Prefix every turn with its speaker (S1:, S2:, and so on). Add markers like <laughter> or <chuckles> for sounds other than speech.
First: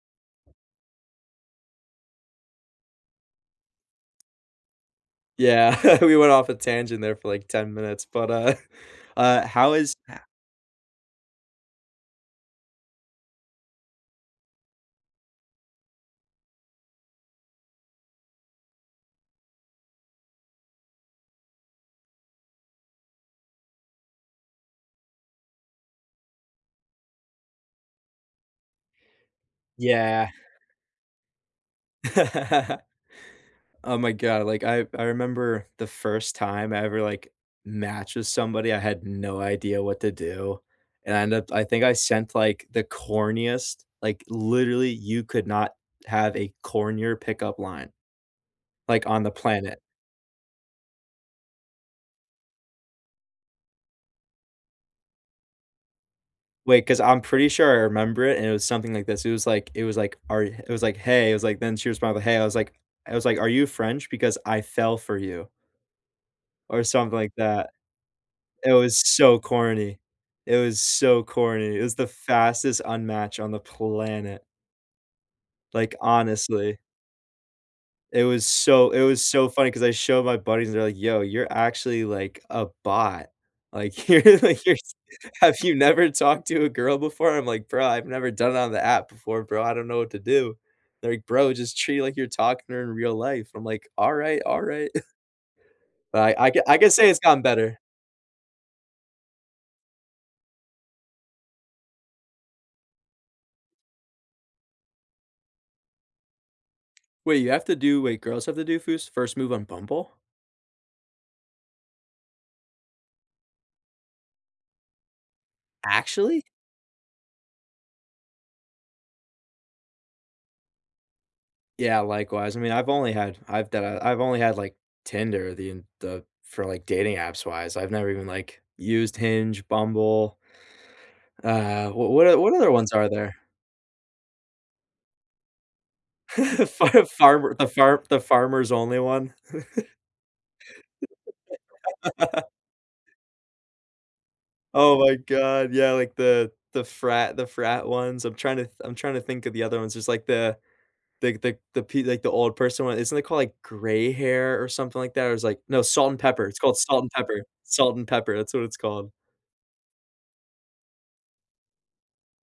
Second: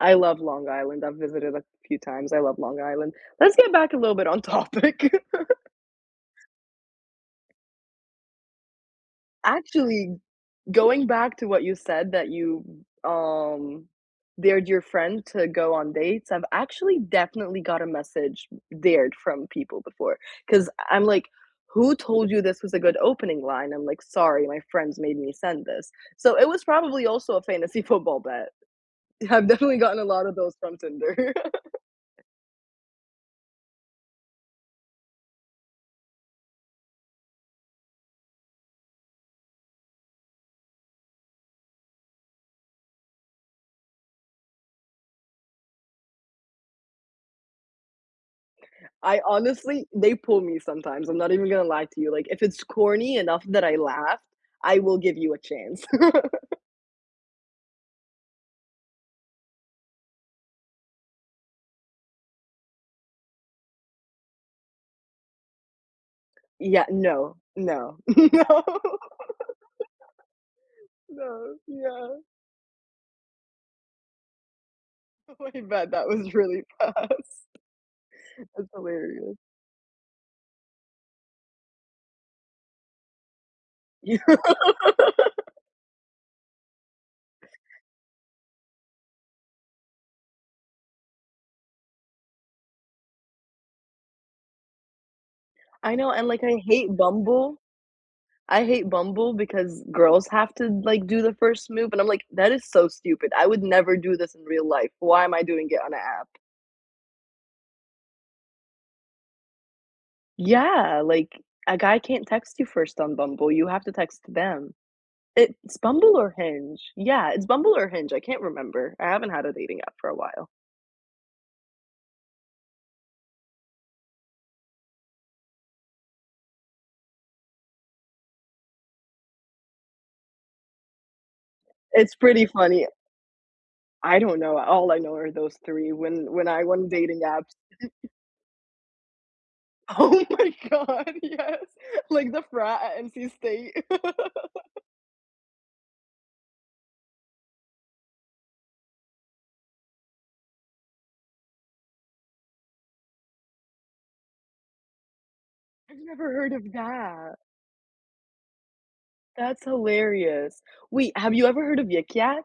S1: I love Long Island, I've visited a few times, I love Long Island. Let's get back a little bit on topic. <laughs>
S2: Yeah. <chuckles> We went off a tangent there for, like, 10 minutes, but, uh <chuckles> uh, how is
S1: Actually,
S2: ha
S1: going back to what you said that you, um, dared your friend to go on dates, I've actually definitely got a message dared from people before. 'Cause I I'm like, "Who told you this was a good opening line?" I'm like, "Sorry, my friends made me send this." So it was probably also a fantasy football bet. I've definitely gotten a lot
S2: Yeah.
S1: of those from Tinder. <laughs>
S2: <laughs> Oh my god, like, I I remember the first time I ever, like, matched with somebody, I had no idea what to do. And I end up I think I sent, like, the corniest, like, literally, you could not have a cornier pickup line, like,
S1: I,
S2: on the planet.
S1: honestly they pull me sometimes. I'm not even gonna lie to you. Like, if it's corny enough that I laugh, I will give you a chance. <laughs>
S2: Wait, 'cause I'm pretty sure I remember it, and it was something like this. It was like it was like, "Are h" it was like, "Hey." It was like then she was probably, "Hey." I was like I was like, "Are you French? Because I fell for you" or
S1: Yea
S2: something like
S1: No,
S2: that.
S1: no, <laughs> no.
S2: It was so
S1: <laughs>
S2: corny. It was so
S1: No,
S2: corny. It was the
S1: yeah.
S2: fastest unmatch on the planet.
S1: Oh, I bet
S2: Like,
S1: that was really
S2: honestly.
S1: fast.
S2: It was
S1: That's
S2: so it was
S1: hilarious.
S2: so funny 'cause I show my buddies, they're like, "Yo, you're actually like a bot. Like, you're, like, you're s have
S1: <laughs>
S2: you never talked to a girl before?" I'm like, "Bro, I've never done it on the app before, bro. I don't know what to do." Like, "Bro, just treat like you're talking to her in real life." I'm like, "Alright, alright." <chuckles>
S1: I know, and,
S2: But
S1: like,
S2: I I c
S1: I
S2: I can
S1: hate
S2: say it's gotten
S1: Bumble.
S2: better.
S1: I hate Bumble because girls have to, like, do the first move, and, I'm like, "That is so stupid. I would never do this in real life. Why am I doing it on a app?"
S2: Wait, you have to do Wait, girls have to do fus first move on Bumble?
S1: Yeah, like, a guy can't text you first on Bumble. You have to text them, it's Bumble or
S2: Actually?
S1: Hinge. Yeah, it's Bumble or Hinge, I can't remember, I haven't had a dating app for a while.
S2: Yeah, likewise, I mean, I've only had I've done I've only had, like, Tinder, the en the for, like, dating apps wise. I've never even, like, used Hinge, Bumble uh, w
S1: It's
S2: what o
S1: pretty
S2: what other
S1: funny
S2: ones are there?
S1: I don't know. All I know are those 3, when
S2: <laughs>
S1: when I won
S2: Far
S1: dating apps.
S2: farmer the farm
S1: <chuckles>
S2: the farmer's only one. <chuckles>
S1: Oh my god, yes. Like
S2: <laughs> .
S1: the frat at NC State. <laughs>
S2: Oh my god. Yeah, like, the the frat the frat ones. I'm trying to th I'm trying to think of the other ones. It's like the the the the pe like, old person one. Isn't it called, like, gray hair, or something like that, or is like No,
S1: I've
S2: Salt and
S1: never
S2: Pepper.
S1: heard
S2: It's
S1: of
S2: called Salt and
S1: that.
S2: Pepper. Salt and Pepper, that's what it's called.
S1: That's hilarious. Wait, have you ever heard of Yik Yak?